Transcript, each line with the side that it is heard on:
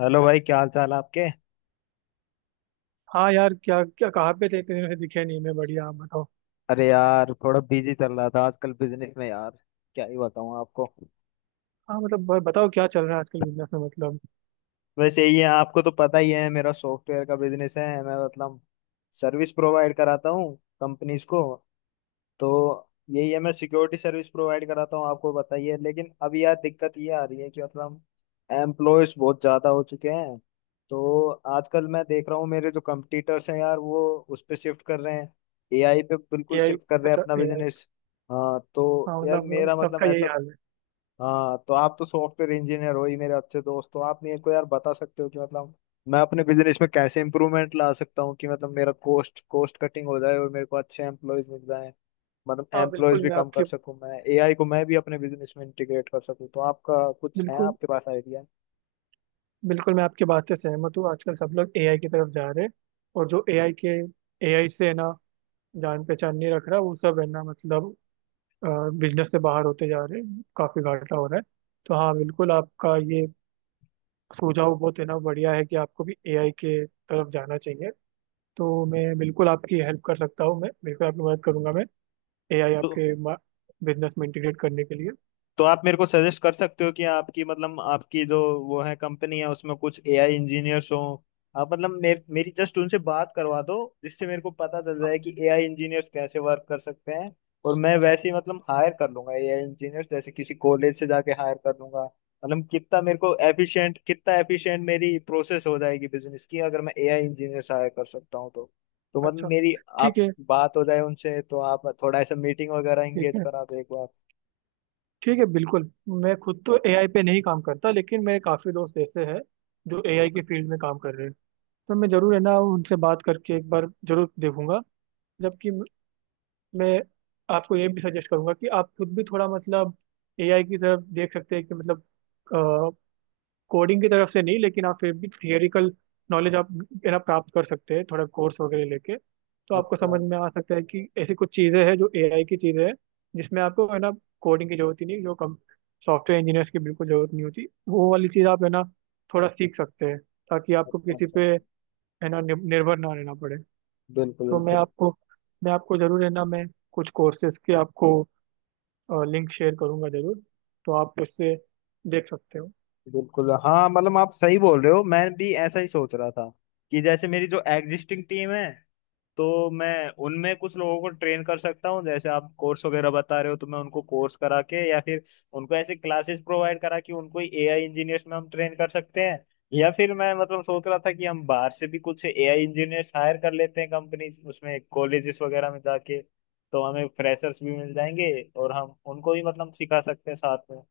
left: Hello भाई, क्या हाल चाल है आपके।
right: हाँ यार। क्या क्या, कहाँ पे थे इतने दिनों से दिखे नहीं? मैं बढ़िया, आप बताओ।
left: अरे यार, थोड़ा बिजी चल रहा था आजकल बिजनेस में यार। क्या ही बताऊं आपको।
right: हाँ मतलब, बताओ क्या चल रहा है आजकल बिजनेस में, मतलब।
left: वैसे ही है, आपको तो पता ही है, मेरा सॉफ्टवेयर का बिजनेस है, मैं मतलब सर्विस प्रोवाइड कराता हूँ कंपनीज को। तो यही है, मैं सिक्योरिटी सर्विस प्रोवाइड कराता हूँ। आपको बताइए, लेकिन अब यार दिक्कत ये आ रही है कि मतलब एम्प्लॉयज बहुत ज़्यादा हो चुके हैं। तो आजकल मैं देख रहा हूँ मेरे जो कंपटीटर्स हैं यार, वो उस पे शिफ्ट कर रहे हैं, एआई पे बिल्कुल
right: एआई?
left: शिफ्ट कर रहे हैं
right: अच्छा,
left: अपना
right: एआई।
left: बिजनेस। हाँ, तो
right: हाँ
left: यार
right: मतलब
left: मेरा मतलब
right: सबका यही
left: ऐसा।
right: हाल है।
left: हाँ, तो आप तो सॉफ्टवेयर इंजीनियर हो ही, मेरे अच्छे दोस्त हो, आप मेरे को यार बता सकते हो कि मतलब मैं अपने बिजनेस में कैसे इंप्रूवमेंट ला सकता हूँ, कि मतलब मेरा कॉस्ट कॉस्ट कटिंग हो जाए और मेरे को अच्छे एम्प्लॉयज मिल जाए। मतलब
right: हाँ बिल्कुल,
left: एम्प्लॉयज भी
right: मैं
left: कम कर
right: आपके
left: सकूँ, मैं एआई को मैं भी अपने बिजनेस में इंटीग्रेट कर सकूँ, तो आपका कुछ है
right: बिल्कुल,
left: आपके पास आइडिया।
right: बिल्कुल, मैं आपकी बात से सहमत हूँ। आजकल सब लोग एआई की तरफ जा रहे हैं, और जो एआई से है ना जान पहचान नहीं रख रहा, वो सब है ना, मतलब बिजनेस से बाहर होते जा रहे हैं, काफी घाटा हो रहा है। तो हाँ बिल्कुल, आपका ये सुझाव बहुत है ना बढ़िया है, कि आपको भी एआई के तरफ जाना चाहिए। तो मैं बिल्कुल आपकी हेल्प कर सकता हूँ, मैं बिल्कुल आपकी मदद करूंगा, मैं एआई
left: तो
right: आपके बिजनेस में इंटीग्रेट करने के लिए।
left: तो आप मेरे को सजेस्ट कर सकते हो कि आपकी मतलब आपकी जो वो है, कंपनी है उसमें कुछ एआई इंजीनियर्स हो, आप मतलब मेरी जस्ट उनसे बात करवा दो, जिससे मेरे को पता चल जाए कि एआई इंजीनियर्स कैसे वर्क कर सकते हैं। और मैं वैसे ही मतलब हायर कर लूंगा एआई इंजीनियर्स, जैसे किसी कॉलेज से जाके हायर कर लूंगा। मतलब कितना मेरे को एफिशिएंट, कितना एफिशिएंट मेरी प्रोसेस हो जाएगी बिजनेस की, अगर मैं एआई इंजीनियर्स हायर कर सकता हूँ तो। तो मतलब
right: अच्छा।
left: मेरी आप
right: ठीक है।
left: बात हो जाए उनसे, तो आप थोड़ा ऐसा मीटिंग वगैरह
right: ठीक
left: एंगेज
right: है।
left: करा दो एक बार।
right: ठीक है, बिल्कुल। मैं खुद तो एआई पे नहीं काम करता, लेकिन मेरे काफ़ी दोस्त ऐसे हैं जो एआई के फील्ड में काम कर रहे हैं। तो मैं ज़रूर है ना उनसे बात करके एक बार ज़रूर देखूंगा। जबकि मैं आपको ये भी सजेस्ट करूंगा कि आप खुद भी थोड़ा, मतलब, एआई की तरफ देख सकते हैं, कि मतलब कोडिंग की तरफ से नहीं, लेकिन आप फिर भी थियोरिकल नॉलेज आप है ना प्राप्त कर सकते हैं, थोड़ा कोर्स वगैरह लेके। तो आपको
left: अच्छा
right: समझ में आ सकता है कि ऐसी कुछ चीज़ें हैं जो एआई की चीज़ें हैं, जिसमें आपको है ना कोडिंग की जरूरत ही नहीं, जो कम सॉफ्टवेयर इंजीनियर्स की बिल्कुल जरूरत नहीं होती, वो वाली चीज़ आप है ना थोड़ा सीख सकते हैं, ताकि आपको
left: अच्छा।
right: किसी पे
left: अच्छा।
right: है ना निर्भर ना रहना पड़े।
left: बिल्कुल
right: तो मैं
left: बिल्कुल।
right: आपको मैं आपको जरूर है ना, मैं कुछ कोर्सेज के आपको लिंक शेयर करूंगा जरूर। तो आप उससे देख सकते हो।
left: बिल्कुल हाँ, मतलब आप सही बोल रहे हो, मैं भी ऐसा ही सोच रहा था कि जैसे मेरी जो एग्जिस्टिंग टीम है, तो मैं उनमें कुछ लोगों को ट्रेन कर सकता हूँ। जैसे आप कोर्स वगैरह बता रहे हो, तो मैं उनको कोर्स करा के या फिर उनको ऐसे क्लासेस प्रोवाइड करा कि उनको एआई इंजीनियर्स में हम ट्रेन कर सकते हैं। या फिर मैं मतलब सोच रहा था कि हम बाहर से भी कुछ एआई इंजीनियर्स हायर कर लेते हैं कंपनी उसमें, कॉलेजेस वगैरह में जाके, तो हमें फ्रेशर्स भी मिल जाएंगे, और हम उनको भी मतलब सिखा सकते हैं साथ में।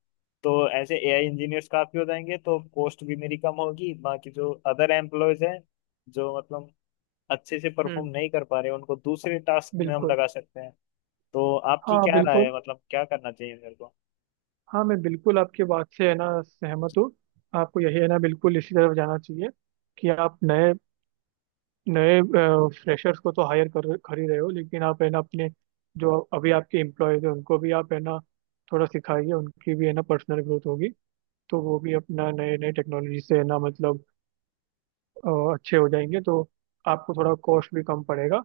left: तो ऐसे एआई इंजीनियर्स काफी हो जाएंगे, तो कॉस्ट भी मेरी कम होगी। बाकी जो अदर एम्प्लॉयज हैं, जो मतलब अच्छे से
right: हम्म।
left: परफॉर्म नहीं कर पा रहे, उनको दूसरे टास्क में हम
right: बिल्कुल।
left: लगा सकते हैं। तो आपकी
right: हाँ,
left: क्या राय
right: बिल्कुल।
left: है, मतलब क्या करना चाहिए मेरे को।
right: हाँ, मैं बिल्कुल आपके बात से है ना सहमत हूँ। आपको यही है ना बिल्कुल इसी तरफ जाना चाहिए, कि आप नए नए फ्रेशर्स को तो हायर कर कर ही रहे हो, लेकिन आप है ना अपने, जो अभी आपके एम्प्लॉयज हैं उनको भी आप है ना थोड़ा सिखाइए, उनकी भी है ना पर्सनल ग्रोथ होगी। तो वो भी अपना नए नए टेक्नोलॉजी से है ना, मतलब अ, अच्छे हो जाएंगे, तो आपको थोड़ा कॉस्ट भी कम पड़ेगा,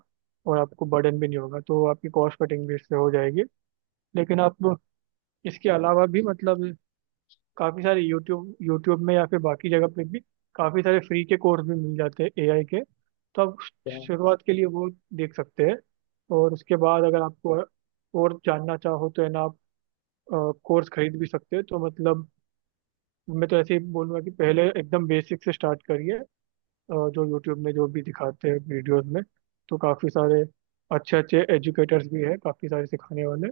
right: और आपको बर्डन भी नहीं होगा, तो आपकी कॉस्ट कटिंग भी इससे हो जाएगी। लेकिन आप इसके अलावा भी, मतलब, काफ़ी सारे यूट्यूब यूट्यूब में या फिर बाकी जगह पे भी काफ़ी सारे फ्री के कोर्स भी मिल जाते हैं एआई के। तो आप
left: हाँ,
right: शुरुआत के लिए वो देख सकते हैं। और उसके बाद अगर आपको और जानना चाहो, तो है ना आप कोर्स खरीद भी सकते हैं, तो मतलब, मैं तो ऐसे ही बोलूँगा कि पहले एकदम बेसिक से स्टार्ट करिए। जो यूट्यूब में जो भी दिखाते हैं वीडियोस में, तो काफ़ी सारे अच्छे अच्छे एजुकेटर्स भी हैं, काफ़ी सारे सिखाने वाले।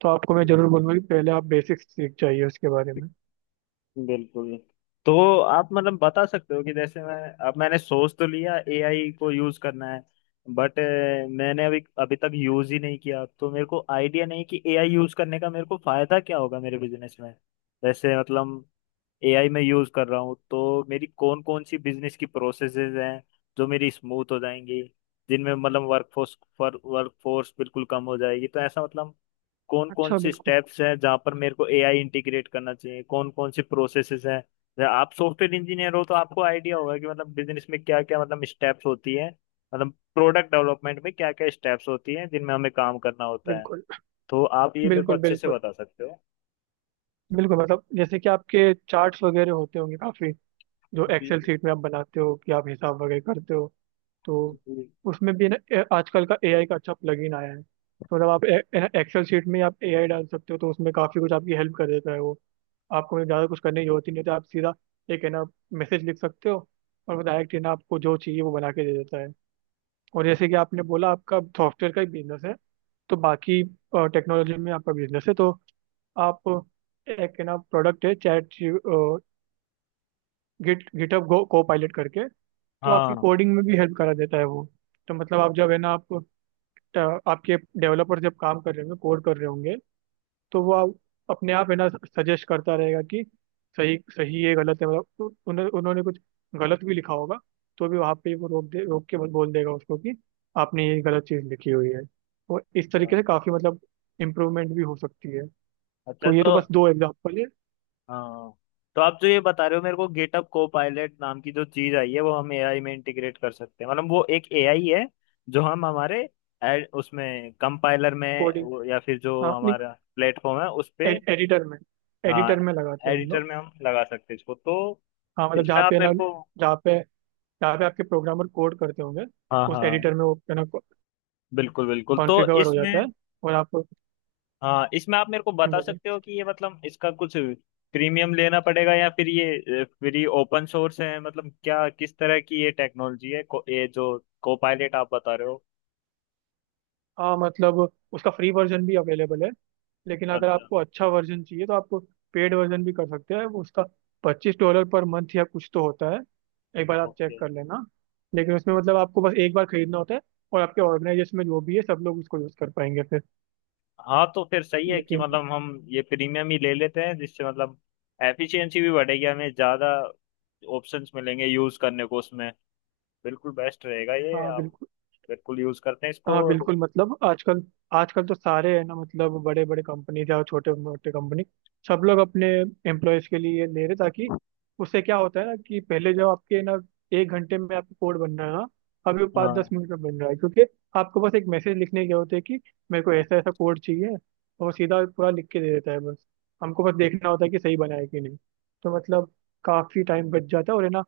right: तो आपको मैं ज़रूर बोलूँगा कि पहले आप बेसिक्स सीख जाइए उसके बारे में।
left: बिल्कुल। तो आप मतलब बता सकते हो कि जैसे मैं अब मैंने सोच तो लिया एआई को यूज करना है, बट मैंने अभी अभी तक यूज ही नहीं किया, तो मेरे को आइडिया नहीं कि एआई यूज करने का मेरे को फायदा क्या होगा मेरे बिजनेस में। जैसे मतलब एआई में यूज कर रहा हूँ, तो मेरी कौन कौन सी बिजनेस की प्रोसेसेस हैं जो मेरी स्मूथ हो जाएंगी, जिनमें मतलब वर्कफोर्स पर वर्कफोर्स बिल्कुल कम हो जाएगी। तो ऐसा मतलब कौन कौन
right: अच्छा।
left: सी
right: बिल्कुल।
left: स्टेप्स हैं जहाँ पर मेरे को एआई इंटीग्रेट करना चाहिए, कौन कौन सी प्रोसेसेस हैं। जैसे आप सॉफ्टवेयर इंजीनियर हो, तो आपको आइडिया होगा कि मतलब बिजनेस में क्या क्या मतलब स्टेप्स होती है, मतलब प्रोडक्ट डेवलपमेंट में क्या क्या स्टेप्स होती हैं जिनमें हमें काम करना होता है।
right: बिल्कुल,
left: तो आप ये मेरे को
right: बिल्कुल,
left: अच्छे से
right: बिल्कुल,
left: बता सकते हो।
right: बिल्कुल, मतलब जैसे कि आपके चार्ट्स वगैरह होते होंगे काफी, जो
left: जी
right: एक्सेल
left: जी।
right: सीट में आप बनाते हो कि आप हिसाब वगैरह करते हो। तो
left: जी।
right: उसमें भी ना, आजकल का एआई का अच्छा प्लगइन आया है, तो मतलब आप एक्सेल शीट में आप एआई डाल सकते हो, तो उसमें काफी कुछ आपकी हेल्प कर देता है वो। आपको मतलब ज्यादा कुछ करने की जरूरत ही नहीं होती, आप सीधा एक है ना मैसेज लिख सकते हो, और वो डायरेक्ट है ना आपको जो चाहिए वो बना के दे देता है। और जैसे कि आपने बोला आपका सॉफ्टवेयर का ही बिजनेस है, तो बाकी टेक्नोलॉजी में आपका बिजनेस है, तो आप एक है ना प्रोडक्ट है चैट गिट गिटहब गो को पायलट करके, तो आपकी
left: हाँ।
right: कोडिंग में भी हेल्प करा देता है वो। तो मतलब आप जब है ना आप, आपके डेवलपर जब काम कर रहे होंगे, कोड कर रहे होंगे, तो वो आप अपने आप है ना सजेस्ट करता रहेगा कि सही सही है, गलत है, मतलब। तो उन्होंने उन्होंने कुछ गलत भी लिखा होगा, तो भी वहाँ पे वो, रोक के बोल देगा उसको कि आपने ये गलत चीज़ लिखी हुई है, तो इस तरीके से काफ़ी, मतलब, इम्प्रूवमेंट भी हो सकती है।
left: अच्छा।
right: तो ये तो
left: तो
right: बस दो एग्जाम्पल है।
left: हाँ, तो आप जो ये बता रहे हो मेरे को गेटअप को पायलट नाम की जो चीज आई है, वो हम एआई में इंटीग्रेट कर सकते हैं, मतलब वो एक एआई है जो हम हमारे उसमें कंपाइलर में
right: कोडिंग।
left: या फिर जो
right: हाँ।
left: हमारा प्लेटफॉर्म है उस
right: ए,
left: पे।
right: एडिटर में
left: हाँ,
right: एडिटर में लगाते हैं हम
left: एडिटर
right: लोग।
left: में हम लगा सकते हैं इसको, तो
right: हाँ मतलब
left: इसमें
right: जहाँ
left: आप
right: पे
left: मेरे
right: ना
left: को।
right: जहाँ पे जहाँ पे आपके प्रोग्रामर कोड करते होंगे,
left: हाँ
right: उस
left: हाँ,
right: एडिटर में वो है ना
left: बिल्कुल बिल्कुल, तो
right: कॉन्फ़िगर हो जाता
left: इसमें
right: है। और आप...
left: हाँ इसमें आप मेरे को बता
right: बोलिए।
left: सकते हो कि ये मतलब इसका कुछ प्रीमियम लेना पड़ेगा या फिर ये फ्री ओपन सोर्स है, मतलब क्या किस तरह की ये टेक्नोलॉजी है ये जो को पायलट आप बता रहे हो।
right: हाँ मतलब उसका फ्री वर्जन भी अवेलेबल है, लेकिन अगर
left: अच्छा।
right: आपको अच्छा वर्जन चाहिए, तो आपको पेड वर्जन भी कर सकते हैं वो उसका। $25 पर मंथ या कुछ तो होता है। एक बार आप
left: ओके।
right: चेक कर लेना। लेकिन उसमें, मतलब, आपको बस एक बार खरीदना होता है, और आपके ऑर्गेनाइजेशन में जो भी है सब लोग उसको यूज़ कर पाएंगे फिर।
left: हाँ, तो फिर सही है कि
right: लेकिन...
left: मतलब हम ये प्रीमियम ही ले लेते हैं, जिससे मतलब एफिशिएंसी भी बढ़ेगी, हमें ज़्यादा ऑप्शंस मिलेंगे यूज़ करने को उसमें, बिल्कुल बेस्ट रहेगा, ये
right: हाँ
left: हम
right: बिल्कुल।
left: बिल्कुल यूज़ करते हैं इसको।
right: हाँ बिल्कुल, मतलब, आजकल आजकल तो सारे है ना, मतलब, बड़े बड़े कंपनी या छोटे मोटे कंपनी, सब लोग अपने एम्प्लॉयज के लिए ले रहे, ताकि उससे क्या होता है ना कि पहले जो आपके ना 1 घंटे में आपका कोड बन रहा है ना, अभी वो पाँच दस
left: हाँ
right: मिनट में बन रहा है, क्योंकि आपको बस एक मैसेज लिखने की जरूरत है कि मेरे को ऐसा ऐसा कोड चाहिए, और वो सीधा पूरा लिख के दे देता है। बस हमको बस देखना होता है कि सही बना है कि नहीं, तो मतलब काफी टाइम बच जाता है, और है ना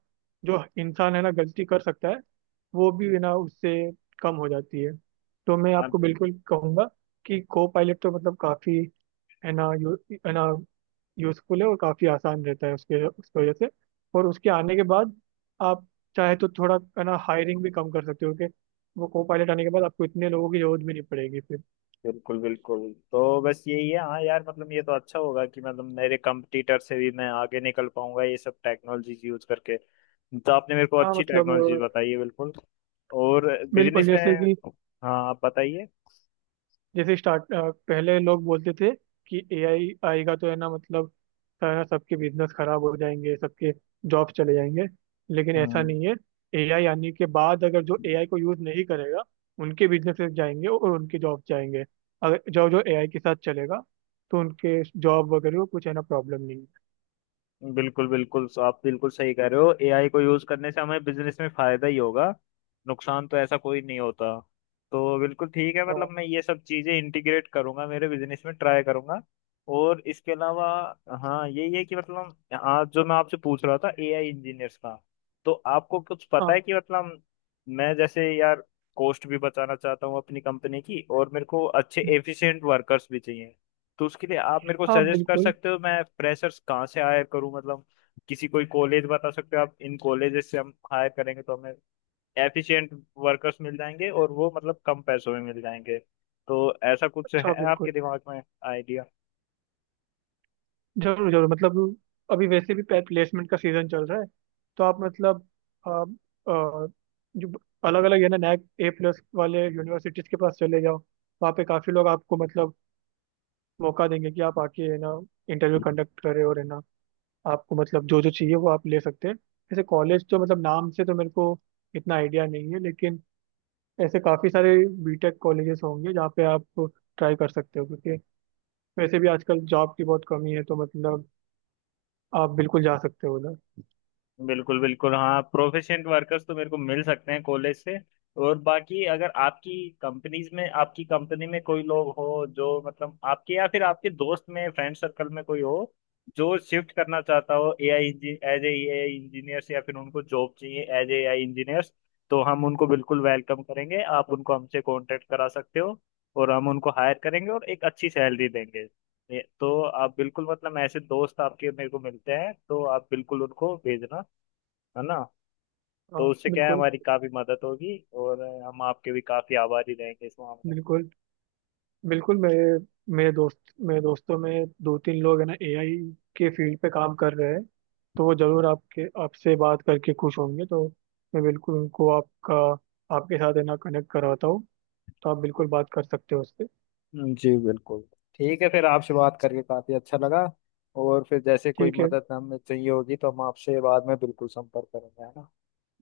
right: जो इंसान है ना गलती कर सकता है, वो भी है ना उससे कम हो जाती है। तो मैं
left: हाँ
right: आपको बिल्कुल कहूंगा कि को पायलट तो, मतलब, काफ़ी है ना, यू है ना यूजफुल है, और काफ़ी आसान रहता है उसके उसकी वजह से। और उसके आने के बाद आप चाहे तो थोड़ा है ना हायरिंग भी कम कर सकते हो, कि वो को पायलट आने के बाद आपको इतने लोगों की जरूरत भी नहीं पड़ेगी फिर।
left: बिल्कुल बिल्कुल। तो बस यही है हाँ यार, मतलब ये तो अच्छा होगा कि मतलब मेरे कंपटीटर से भी मैं आगे निकल पाऊंगा ये सब टेक्नोलॉजीज यूज करके। तो आपने मेरे को
right: हाँ
left: अच्छी
right: मतलब,
left: टेक्नोलॉजी बताई है बिल्कुल। और
right: बिल्कुल।
left: बिजनेस में। हाँ, आप बताइए।
right: जैसे स्टार्ट पहले लोग बोलते थे कि एआई आएगा तो है ना, मतलब, सारा सबके बिजनेस खराब हो जाएंगे, सबके जॉब चले जाएंगे, लेकिन ऐसा
left: हम्म,
right: नहीं है। एआई आने के बाद अगर जो एआई को यूज नहीं करेगा, उनके बिजनेसेस जाएंगे और उनके जॉब जाएंगे। अगर जो जो एआई के साथ चलेगा, तो उनके जॉब वगैरह को कुछ है ना प्रॉब्लम नहीं है।
left: बिल्कुल बिल्कुल। सो आप बिल्कुल सही कह रहे हो, एआई को यूज करने से हमें बिजनेस में फायदा ही होगा, नुकसान तो ऐसा कोई नहीं होता। तो बिल्कुल ठीक है, मतलब
right: और...
left: मैं ये सब चीजें इंटीग्रेट करूंगा मेरे बिजनेस में, ट्राई करूंगा। और इसके अलावा हाँ यही है कि मतलब आज जो मैं आपसे पूछ रहा था एआई इंजीनियर्स का, तो आपको कुछ पता
right: हाँ।
left: है कि मतलब मैं जैसे यार कॉस्ट भी बचाना चाहता हूँ अपनी कंपनी की, और मेरे को अच्छे एफिशिएंट वर्कर्स भी चाहिए। तो उसके लिए आप मेरे को
right: हाँ
left: सजेस्ट कर
right: बिल्कुल।
left: सकते हो, मैं फ्रेशर्स कहाँ से हायर करूँ, मतलब किसी कोई कॉलेज बता सकते हो आप, इन कॉलेजेस से हम हायर करेंगे तो हमें एफिशिएंट वर्कर्स मिल जाएंगे, और वो मतलब कम पैसों में मिल जाएंगे। तो ऐसा कुछ
right: अच्छा,
left: है आपके
right: बिल्कुल।
left: दिमाग में।
right: जरूर, जरूर, मतलब अभी वैसे भी प्लेसमेंट का सीजन चल रहा है, तो आप, मतलब, आ, आ, जो अलग अलग है ना NAAC A+ वाले यूनिवर्सिटीज के पास चले जाओ, वहाँ पे काफी लोग आपको, मतलब, मौका देंगे कि आप आके है ना इंटरव्यू कंडक्ट करें, और है ना आपको, मतलब, जो जो चाहिए वो आप ले सकते हैं। ऐसे कॉलेज तो, मतलब, नाम से तो मेरे को इतना आइडिया नहीं है, लेकिन ऐसे काफी सारे बीटेक कॉलेजेस होंगे जहाँ पे आप ट्राई कर सकते हो, क्योंकि वैसे भी आजकल जॉब की बहुत कमी है, तो मतलब आप बिल्कुल जा सकते हो।
left: बिल्कुल बिल्कुल, हाँ प्रोफिशिएंट वर्कर्स तो मेरे को मिल सकते हैं कॉलेज से। और बाकी अगर आपकी कंपनीज में, आपकी कंपनी में कोई लोग हो, जो मतलब आपके या फिर आपके दोस्त में फ्रेंड सर्कल में कोई हो जो शिफ्ट करना चाहता हो AI as a AI engineers, या फिर उनको जॉब चाहिए एज ए एआई इंजीनियर्स, तो हम उनको बिल्कुल वेलकम करेंगे, आप उनको हमसे कांटेक्ट करा सकते हो, और हम उनको हायर करेंगे और एक अच्छी सैलरी देंगे। तो आप बिल्कुल मतलब ऐसे दोस्त आपके मेरे को मिलते हैं तो आप बिल्कुल उनको भेजना, है ना।
right: हाँ
left: तो उससे क्या है,
right: बिल्कुल।
left: हमारी काफी मदद होगी, और हम आपके भी काफी आभारी रहेंगे इस मामले में।
right: बिल्कुल। बिल्कुल मेरे मेरे दोस्त मेरे दोस्तों में दो तीन लोग है ना एआई के फील्ड पे काम कर रहे हैं, तो वो जरूर आपके आपसे बात करके खुश होंगे, तो मैं बिल्कुल उनको आपका आपके साथ है ना कनेक्ट करवाता हूँ, तो आप बिल्कुल बात कर सकते हो उससे।
left: जी बिल्कुल। ठीक है, फिर आपसे बात करके काफी अच्छा लगा, और फिर जैसे कोई
right: ठीक है।
left: मदद हमें चाहिए होगी तो हम आपसे बाद में बिल्कुल संपर्क करेंगे, है ना।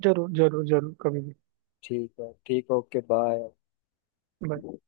right: जरूर, जरूर, जरूर, कभी भी।
left: ठीक है, ठीक, ओके बाय।
right: Bye.